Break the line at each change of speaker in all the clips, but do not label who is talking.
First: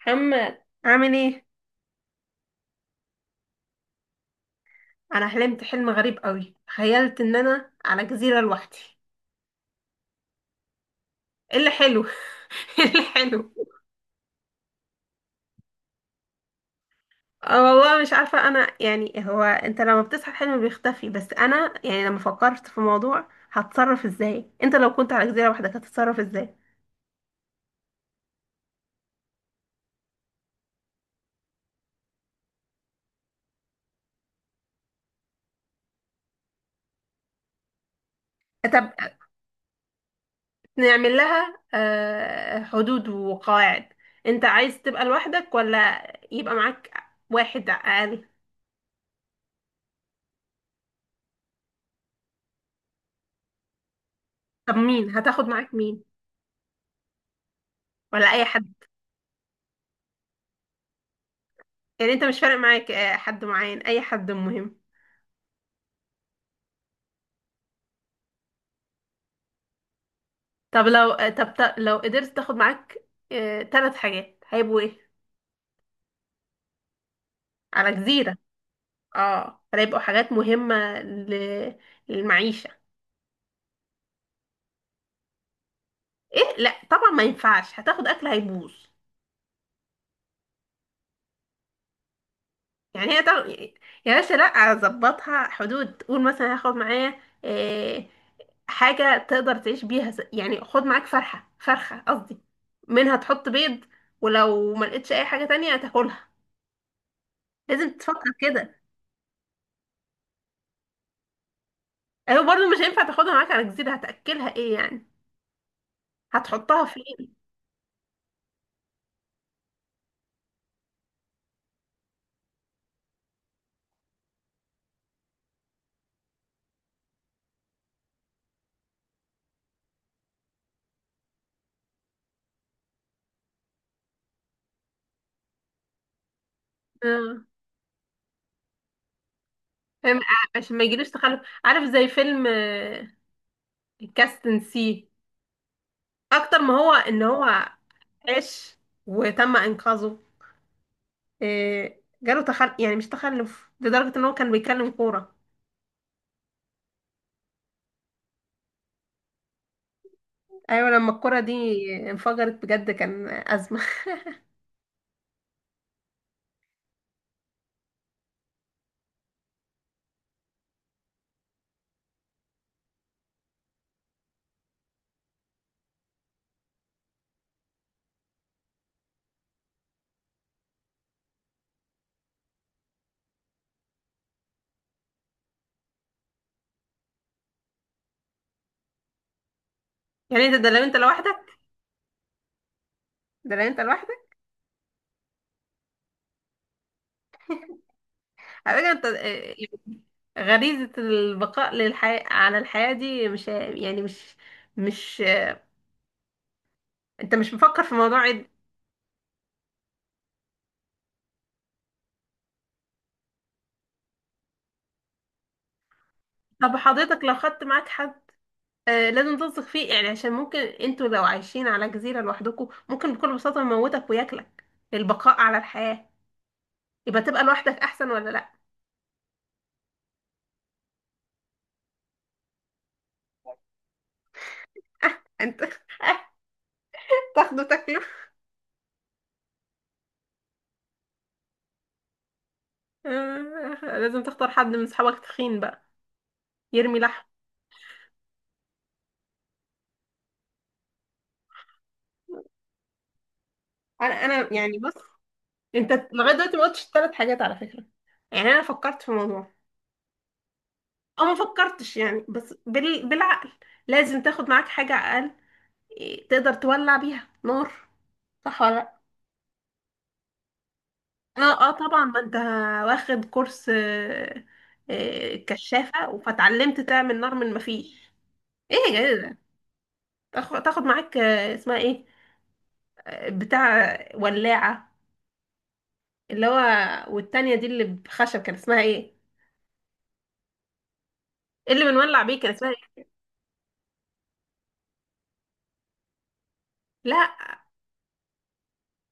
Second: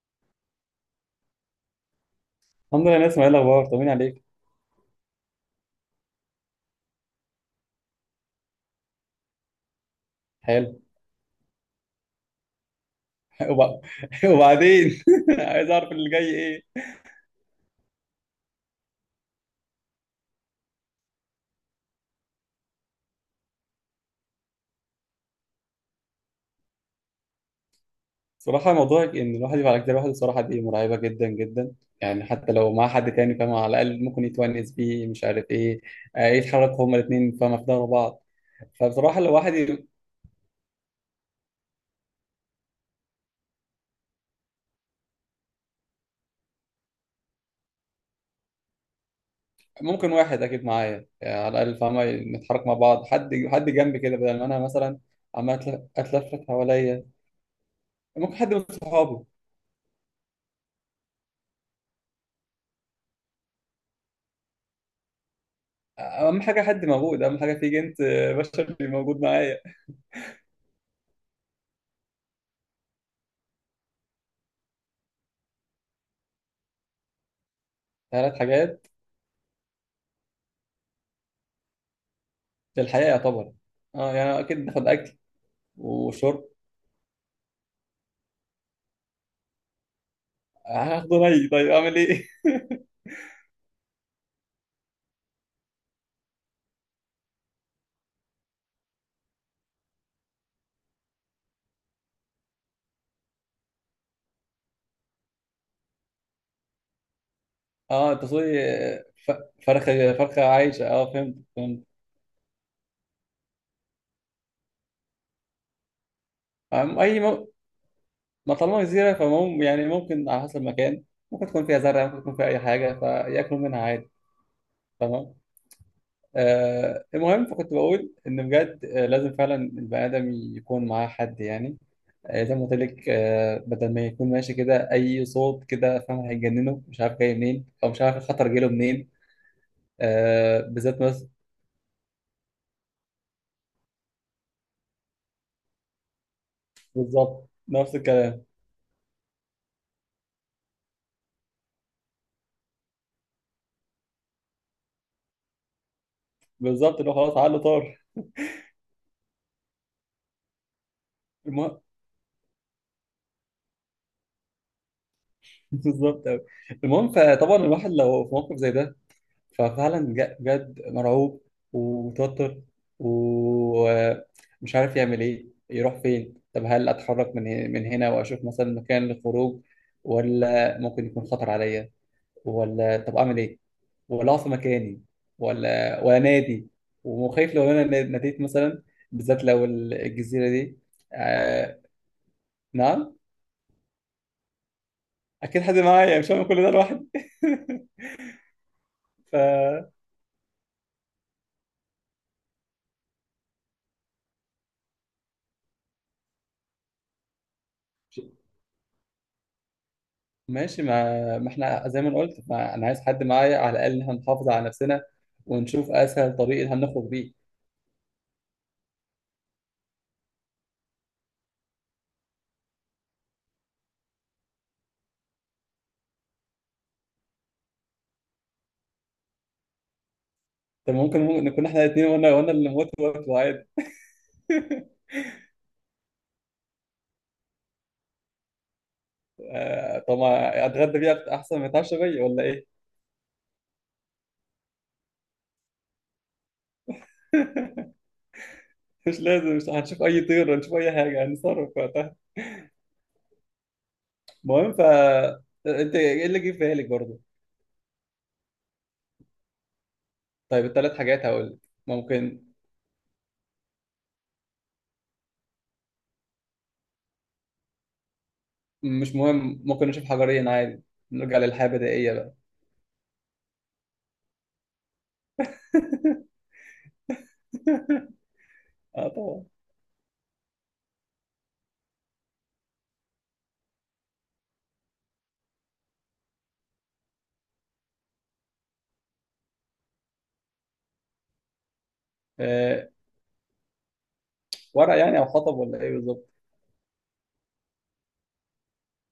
محمد عامل ايه؟
الحمد لله، نسمع ايه الاخبار؟ طمني عليك.
انا حلمت حلم غريب قوي، تخيلت ان انا على جزيره لوحدي.
حلو.
ايه اللي حلو ايه اللي حلو؟
وب- وبعدين عايز اعرف اللي جاي ايه؟
آه والله مش عارفه، انا يعني هو انت لما بتصحى الحلم بيختفي، بس انا يعني لما فكرت في موضوع هتصرف ازاي، انت لو كنت على جزيره لوحدك هتتصرف ازاي؟
صراحه موضوع ان الواحد يبقى على كتاب لوحده، صراحه دي مرعبه جدا جدا. يعني حتى لو مع حد تاني، فاهم؟ على الاقل ممكن يتونس بيه، مش عارف ايه. يتحركوا هما الاثنين، فاهم؟ في ظهر بعض.
طب
فبصراحه لو واحد
نعمل لها حدود وقواعد. انت عايز تبقى لوحدك ولا يبقى معاك واحد اقل؟
ممكن واحد اكيد معايا، يعني على الاقل فاهمه، نتحرك مع بعض، حد حد جنبي كده، بدل ما انا
طب
مثلا
مين هتاخد
عمال
معاك؟ مين؟
اتلفت حواليا.
ولا
ممكن
اي
حد من
حد؟
صحابي.
يعني انت مش فارق معاك حد معين؟ اي حد مهم.
اهم حاجه حد موجود، اهم حاجه في جنس بشر موجود معايا.
طب لو لو قدرت تاخد معاك ثلاث حاجات هيبقوا ايه؟ على
ثلاث
جزيرة.
حاجات
اه، فهيبقوا حاجات مهمة ل- للمعيشة.
في الحياة يعتبر. اه، يعني اكيد باخد اكل وشرب.
ايه؟ لا طبعا ما ينفعش، هتاخد اكل هيبوظ.
هاخده ني، طيب اعمل ايه؟
يعني هي طبعا، يا باشا لا، اظبطها حدود، قول مثلا هاخد معايا حاجة تقدر تعيش بيها، يعني خد معاك فرحة فرخة قصدي، منها تحط بيض، ولو ما لقيتش اي حاجة تانية هتاكلها، لازم
اه، انت
تفكر
تقصدي
كده.
ف- فرخة فرخة عايشة، اه فهمت.
هو برضه مش هينفع تاخدها معاك على جزيرة، هتأكلها ايه يعني؟
أم-
هتحطها
اي
فين؟
م... ما طالما جزيرة فمم يعني ممكن على حسب المكان. ممكن تكون فيها زرع، ممكن تكون فيها اي حاجة فياكلوا منها عادي. تمام. المهم، فكنت بقول ان بجد لازم فعلا البني ادم يكون معاه حد يعني. زي ما قلت لك، بدل ما يكون ماشي كده، اي صوت كده فاهم هيجننه، مش عارف جاي
اه
منين او مش عارف الخطر جاي له منين.
فاهم؟ عشان ما
بالذات
يجيلوش
مثلا.
تخلف، عارف زي فيلم كاستن سي، اكتر ما هو ان هو
بالظبط نفس الكلام.
عاش وتم انقاذه، جاله تخلف، يعني مش تخلف لدرجة ان هو كان بيكلم كورة.
بالظبط اللي هو خلاص عقله طار.
ايوه لما الكورة دي
المهم.
انفجرت بجد كان ازمة.
بالظبط أوي. المهم، فطبعا الواحد لو في موقف زي ده ففعلا بجد مرعوب ومتوتر ومش عارف يعمل ايه، يروح فين. طب هل اتحرك من هنا واشوف مثلا مكان للخروج، ولا ممكن يكون خطر عليا، ولا طب اعمل ايه، ولا اقف في مكاني، ولا نادي وخايف لو انا ناديت مثلا، بالذات لو
يعني
الجزيره
ده
دي.
لو انت لوحدك.
آه... نعم.
ده لو انت لوحدك.
اكيد حد معايا، مش هعمل كل ده لوحدي.
على فكرة انت
ف
يعني غريزة البقاء للحياة، على الحياة دي، مش يعني مش انت مش مفكر في موضوع عد.
ماشي، ما احنا زي ما أنا قلت، ما انا عايز حد معايا على الاقل ان احنا نحافظ على نفسنا ونشوف اسهل طريق اللي
طب
هنخرج
حضرتك
بيه.
لو خدت معاك حد آه لازم تثق فيه، يعني عشان ممكن انتوا لو عايشين على جزيرة لوحدكم ممكن بكل بساطة يموتك وياكلك للبقاء على الحياة. يبقى تبقى لوحدك احسن ولا لا؟
طب ممكن نكون احنا الاثنين، وانا اللي موت وقت عادي.
آه انت، آه، تاخده تاكله.
طب ما اتغدى بيها احسن ما يتعشى بيا ولا ايه؟
آه لازم تختار حد من صحابك تخين بقى، يرمي لحم.
مش لازم، مش هنشوف اي طير، هنشوف اي حاجه هنتصرف وقتها.
انا
المهم،
يعني بص، انت
فانت ايه
لغاية
اللي جه
دلوقتي
في
ما قلتش
بالك
الثلاث
برضه؟
حاجات على فكرة. يعني انا فكرت في الموضوع
طيب الثلاث
او
حاجات
ما
هقول لك.
فكرتش يعني،
ممكن.
بس بالعقل لازم تاخد معاك حاجة اقل، إيه، تقدر تولع بيها نار. صح ولا لا؟
مش مهم، ممكن نشوف حجرين عادي، نرجع
اه
للحياه
اه طبعا
البدائيه
ما انت
بقى.
واخد كورس كشافة فاتعلمت تعمل نار من مفيش. ايه يا
اه
جدع ده،
طبعا.
تاخد معاك اسمها ايه، بتاع ولاعة، اللي هو، والتانية دي اللي بخشب كان اسمها ايه؟ اللي بنولع بيه كان اسمها
آه
ايه؟
ورق يعني او حطب ولا ايه بالظبط؟
لا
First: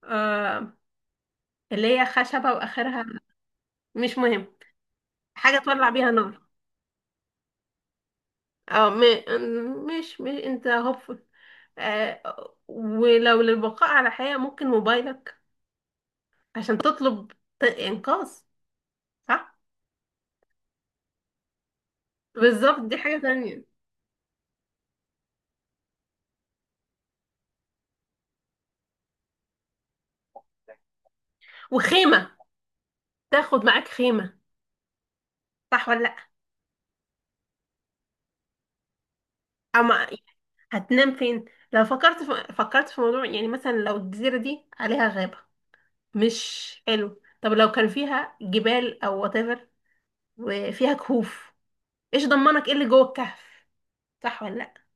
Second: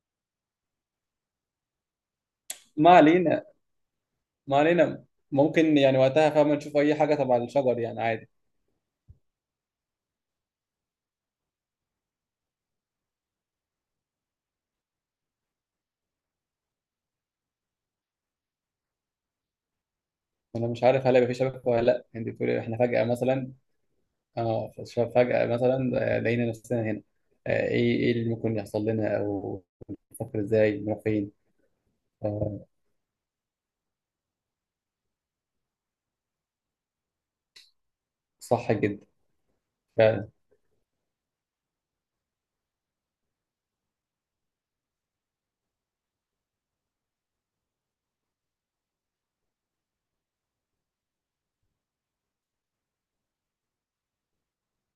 آه، اللي هي خشبة
ما
واخرها،
علينا.
مش مهم.
ما علينا.
حاجة
ممكن
تولع
يعني
بيها
وقتها،
نار.
فاهم؟ نشوف اي حاجه تبع الشجر يعني عادي.
اه مش انت هوب. ولو للبقاء على حياة ممكن موبايلك عشان تطلب إنقاذ. صح؟
انا مش عارف هل هيبقى في شبكه ولا لا، انت بتقولي احنا
بالظبط دي
فجاه
حاجة
مثلا.
تانية.
اه، فجأة مثلا، لقينا نفسنا هنا. ايه اللي ممكن يحصل لنا، او نفكر ازاي نروح فين.
وخيمة،
آه،
تاخد معاك خيمة. صح ولا لأ؟
صح جدا.
أما
فعلا.
هتنام فين؟ لو فكرت في موضوع، يعني مثلا لو الجزيرة دي عليها غابة مش حلو، طب لو كان فيها جبال أو whatever وفيها كهوف، إيش ضمنك إيه اللي جوه الكهف؟ صح ولا لأ؟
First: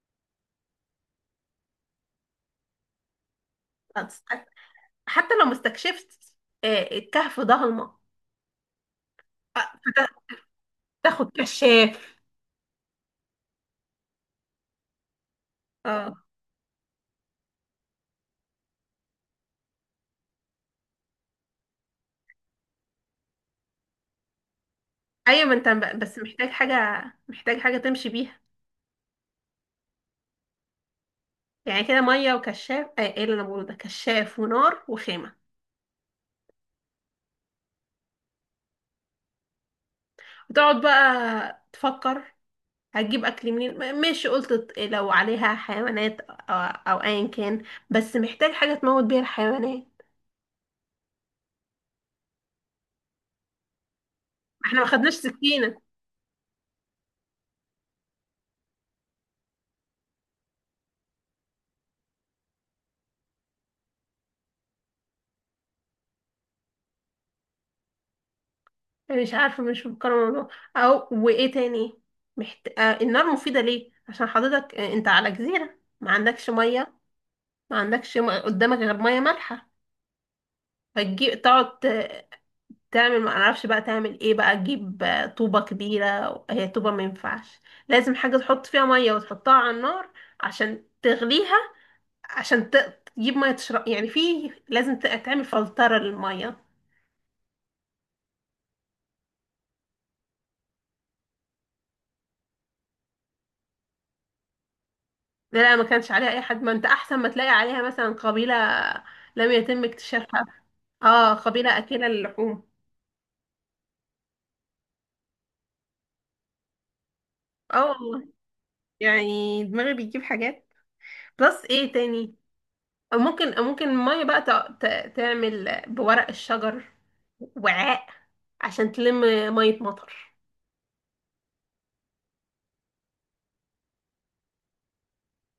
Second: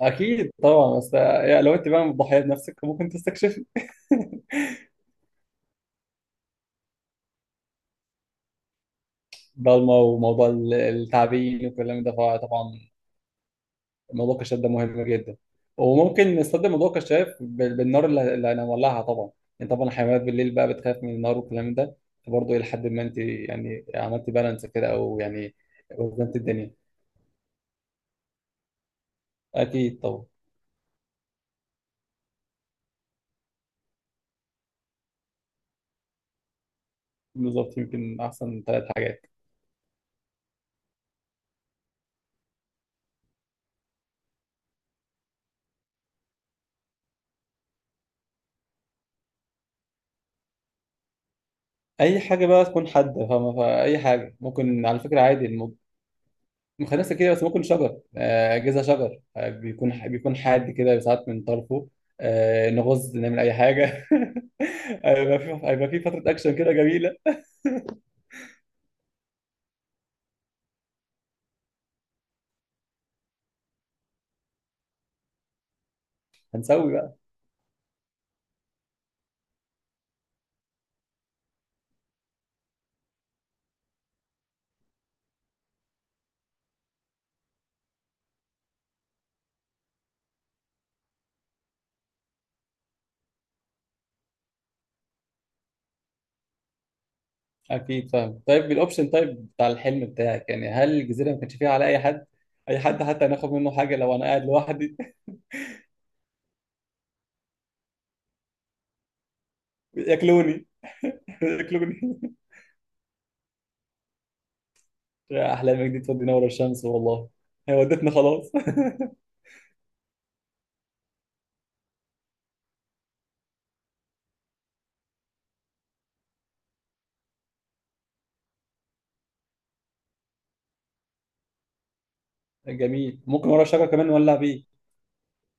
اكيد طبعا، بس يعني لو انت بقى مضحيه بنفسك ممكن تستكشفي.
هتس- حتى لو ما استكشفت الكهف ضلمة. آه،
ضلمه،
فت-
وموضوع
تاخد
التعبين والكلام ده
كشاف.
طبعا. موضوع الكشاف ده مهم جدا،
اه
وممكن نستخدم موضوع الكشاف بالنار اللي هنولعها طبعا. يعني طبعا الحيوانات بالليل بقى بتخاف من النار والكلام ده، فبرضه الى حد ما انت يعني عملتي بالانس كده او
ايوه ما
يعني
انت بس
وزنت
محتاج
الدنيا.
حاجه محتاج حاجه تمشي بيها.
اكيد طبعا.
يعني كده ميه وكشاف، ايه اللي انا بقوله ده، كشاف ونار وخيمه،
بالظبط، يمكن احسن ثلاث حاجات.
وتقعد بقى تفكر هتجيب اكل منين، ماشي قلت لو عليها حيوانات أو ايا كان، بس محتاج حاجه تموت بيها الحيوانات.
اي حاجه بقى تكون حاده، فاهمه؟ فاي حاجه
احنا ما
ممكن، على
خدناش
فكره عادي الموضوع.
سكينه.
مخنثه كده، بس ممكن شجر، اجهزه شجر بيكون حاد كده ساعات من طرفه. نغز نعمل اي حاجه. هيبقى في فتره اكشن كده جميله.
يعني مش عارفه، مش مفكره الموضوع. او وايه تاني؟ محت... آه النار مفيده ليه؟ عشان حضرتك انت على جزيره ما عندكش
هنسوي
ميه.
بقى.
ما عندكش قدامك غير ميه مالحه. فتجيب تقعد تعمل ما اعرفش بقى تعمل ايه بقى، تجيب طوبة كبيرة. هي طوبة ما ينفعش، لازم حاجة تحط فيها مية وتحطها على النار عشان تغليها، عشان تجيب مية تشرب يعني، في لازم تعمل فلترة للمية.
اكيد فاهم، طيب الاوبشن طيب بتاع الحلم بتاعك يعني، هل الجزيره ما كانش فيها على اي حد، اي حد حتى هناخد منه حاجه، لو انا قاعد لوحدي؟
لا ما كانش عليها اي حد، ما انت احسن ما تلاقي عليها مثلا قبيلة لم يتم اكتشافها.
ياكلوني.
اه قبيلة
ياكلوني.
اكلة للحوم.
يا أحلامك دي تودينا ورا الشمس والله. هي
اه
ودتنا
والله
خلاص.
يعني دماغي بيجيب حاجات. بلس ايه تاني. أو ممكن المية بقى تعمل بورق الشجر وعاء، عشان تلم مية مطر.
جميل، ممكن ورا الشجرة كمان نولع بيه.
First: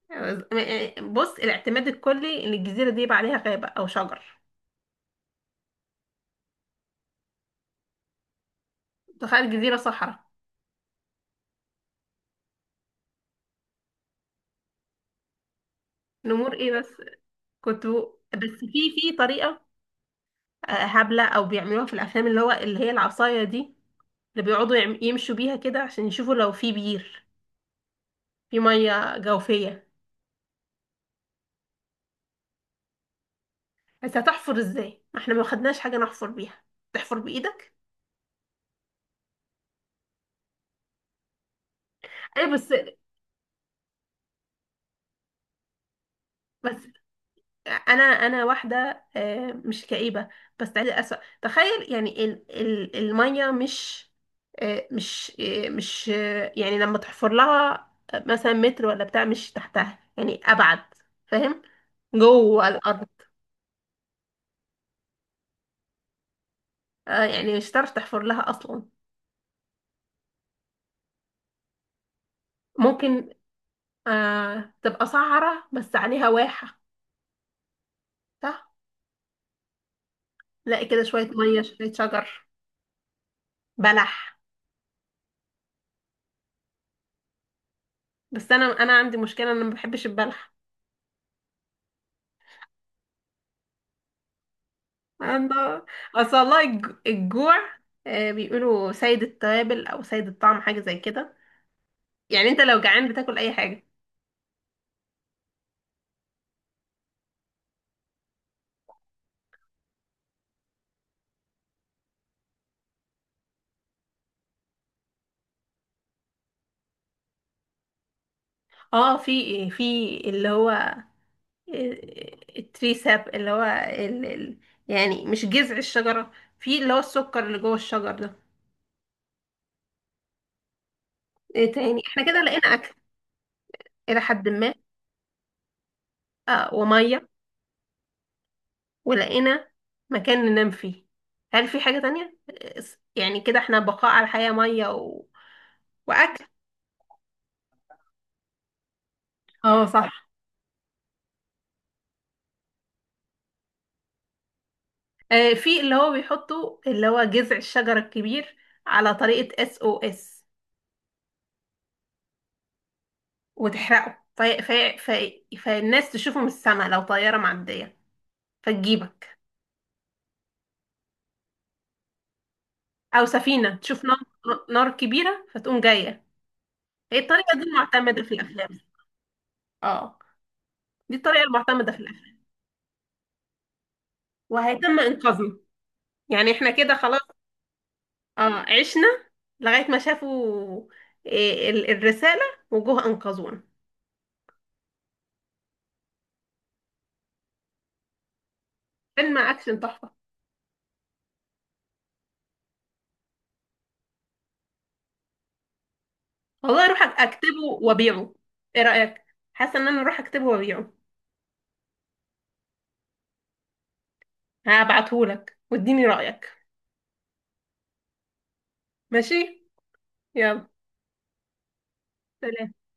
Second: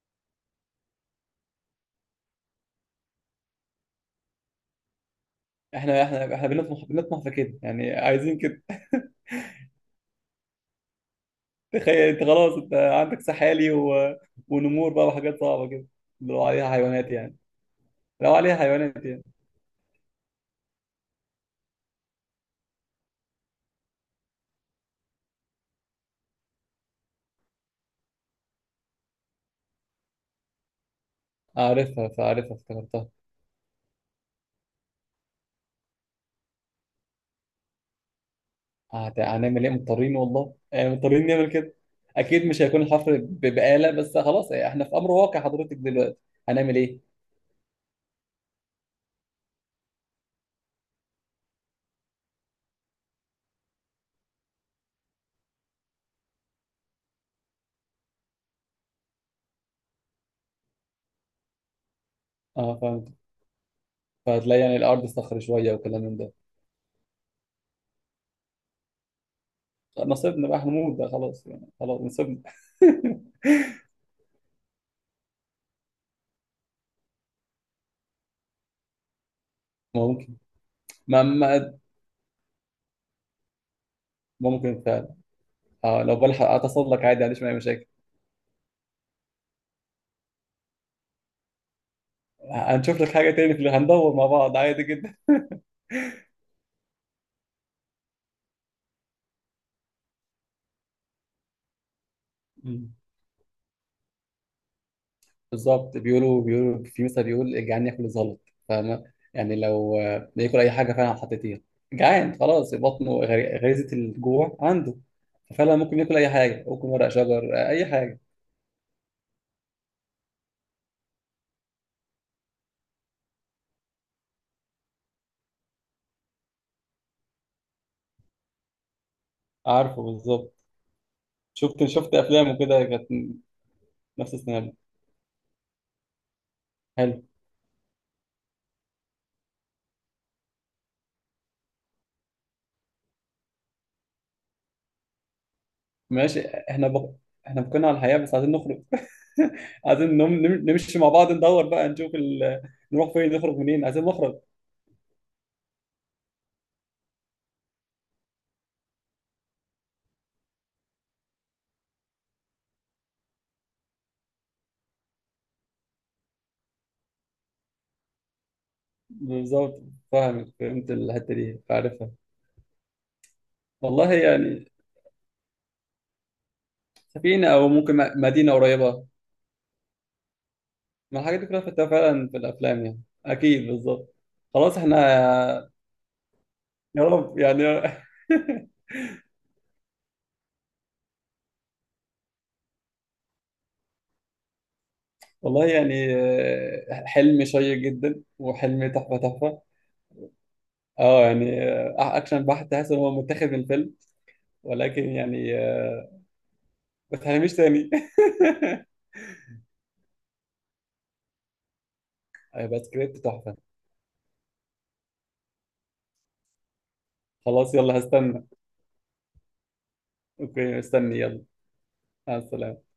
يعني بص، الاعتماد الكلي ان الجزيرة دي يبقى عليها غابة او شجر.
احنا بنطمح في كده يعني، عايزين كده.
تخيل جزيرة صحراء.
تخيل انت خلاص، انت عندك سحالي ونمور بقى، وحاجات صعبة كده، لو
نمور
عليها
ايه بس؟
حيوانات يعني.
كنت،
لو
بس
عليها
في
حيوانات
في
يعني.
طريقة هبلة او بيعملوها في الافلام اللي هو اللي هي العصاية دي، اللي بيقعدوا يمشوا بيها كده عشان يشوفوا لو في بير، في مية جوفية.
عارفها، فعارفها افتكرتها.
بس هتحفر ازاي ما احنا ما خدناش حاجة نحفر بيها؟ تحفر بايدك.
هنعمل ايه، مضطرين والله يعني، مضطرين نعمل كده.
ايه
اكيد مش
بس،
هيكون الحفر بآلة، بس خلاص احنا في امر واقع حضرتك دلوقتي،
بس
هنعمل ايه؟
انا انا واحده مش كئيبه بس عايزه اسوء تخيل، يعني ال الميه مش، مش مش يعني لما تحفر لها مثلا متر ولا بتاع، مش تحتها يعني ابعد. فاهم؟ جوه
اه
الارض،
فهمت. فهتلاقي يعني الارض صخر شوية وكلام من ده.
يعني مش هتعرف تحفر لها اصلا.
نصيبنا بقى هنموت ده، خلاص يعني، خلاص نصيبنا.
ممكن تبقى صحراء بس عليها واحه، صح،
ممكن.
تلاقي كده
ما
شويه ميه
ما-
شويه شجر بلح.
ممكن فعلا. اه، لو بلحق اتصل لك عادي، ما عنديش اي مشاكل.
بس انا عندي مشكله، انا ما بحبش البلح.
هنشوف لك حاجه تاني في اللي هندور مع بعض، عادي جدا.
الله، اصل والله الجوع بيقولوا سيد التوابل او سيد الطعم حاجه زي كده. يعني انت لو
مم.
جعان بتاكل اي حاجه.
بالظبط، بيقولوا في مثل بيقول الجعان ياكل الزلط. فاهمه؟ يعني لو ياكل اي حاجه فعلا حطيتيها، جعان خلاص، بطنه غريزه الجوع عنده، فعلا ممكن ياكل اي حاجه، ممكن ورق شجر اي حاجه.
اه في إيه؟ في اللي هو التريساب اللي هو يعني مش جذع الشجره، في اللي هو السكر اللي جوه الشجر ده.
عارفه بالظبط.
ايه
شفت
تاني،
شفت
احنا كده
افلام
لقينا
وكده،
اكل
كانت
الى
نفس
حد ما.
السيناريو.
اه
حلو.
وميه، ولقينا مكان ننام فيه. هل في حاجه تانية يعني كده احنا بقاء على الحياه، ميه واكل.
ماشي احنا احنا بقينا على الحياة، بس عايزين نخرج.
اه
عايزين
صح،
نمشي مع بعض، ندور بقى نشوف نروح فين، نخرج منين، عايزين نخرج.
في اللي هو بيحطوا اللي هو جذع الشجرة الكبير على طريقة SOS، وتحرقه في فالناس تشوفه من السماء لو طيارة معدية فتجيبك.
بالظبط، فاهم فهمت الحتة دي عارفها.
أو سفينة تشوف
والله
نار،
يعني.
نار كبيرة فتقوم جاية. هي
سفينة
الطريقة دي
أو ممكن
المعتمدة في
مدينة
الأفلام.
قريبة.
اه دي
ما الحاجات
الطريقة
دي كلها فتاة
المعتمدة في
فعلا في
الأفلام،
الأفلام، يعني أكيد بالظبط. خلاص
وهيتم إنقاذنا.
احنا.
يعني احنا كده
يا
خلاص،
رب يعني.
اه، عشنا لغاية ما شافوا الرسالة وجوه أنقذونا.
والله يعني، حلم شيق جدا، وحلم تحفة
فيلم
تحفة.
أكشن تحفة.
اه يعني أكشن بحت، تحس إن هو متاخد من الفيلم، ولكن يعني.
والله اروح
ما تحرميش
اكتبه
تاني.
وابيعه. ايه رايك؟ حاسه ان انا اروح اكتبه وابيعه.
هيبقى سكريبت تحفة.
هبعتهولك واديني رايك.
خلاص يلا، هستنى.
ماشي. يلا
اوكي، استني يلا. مع
سلام.
السلامة.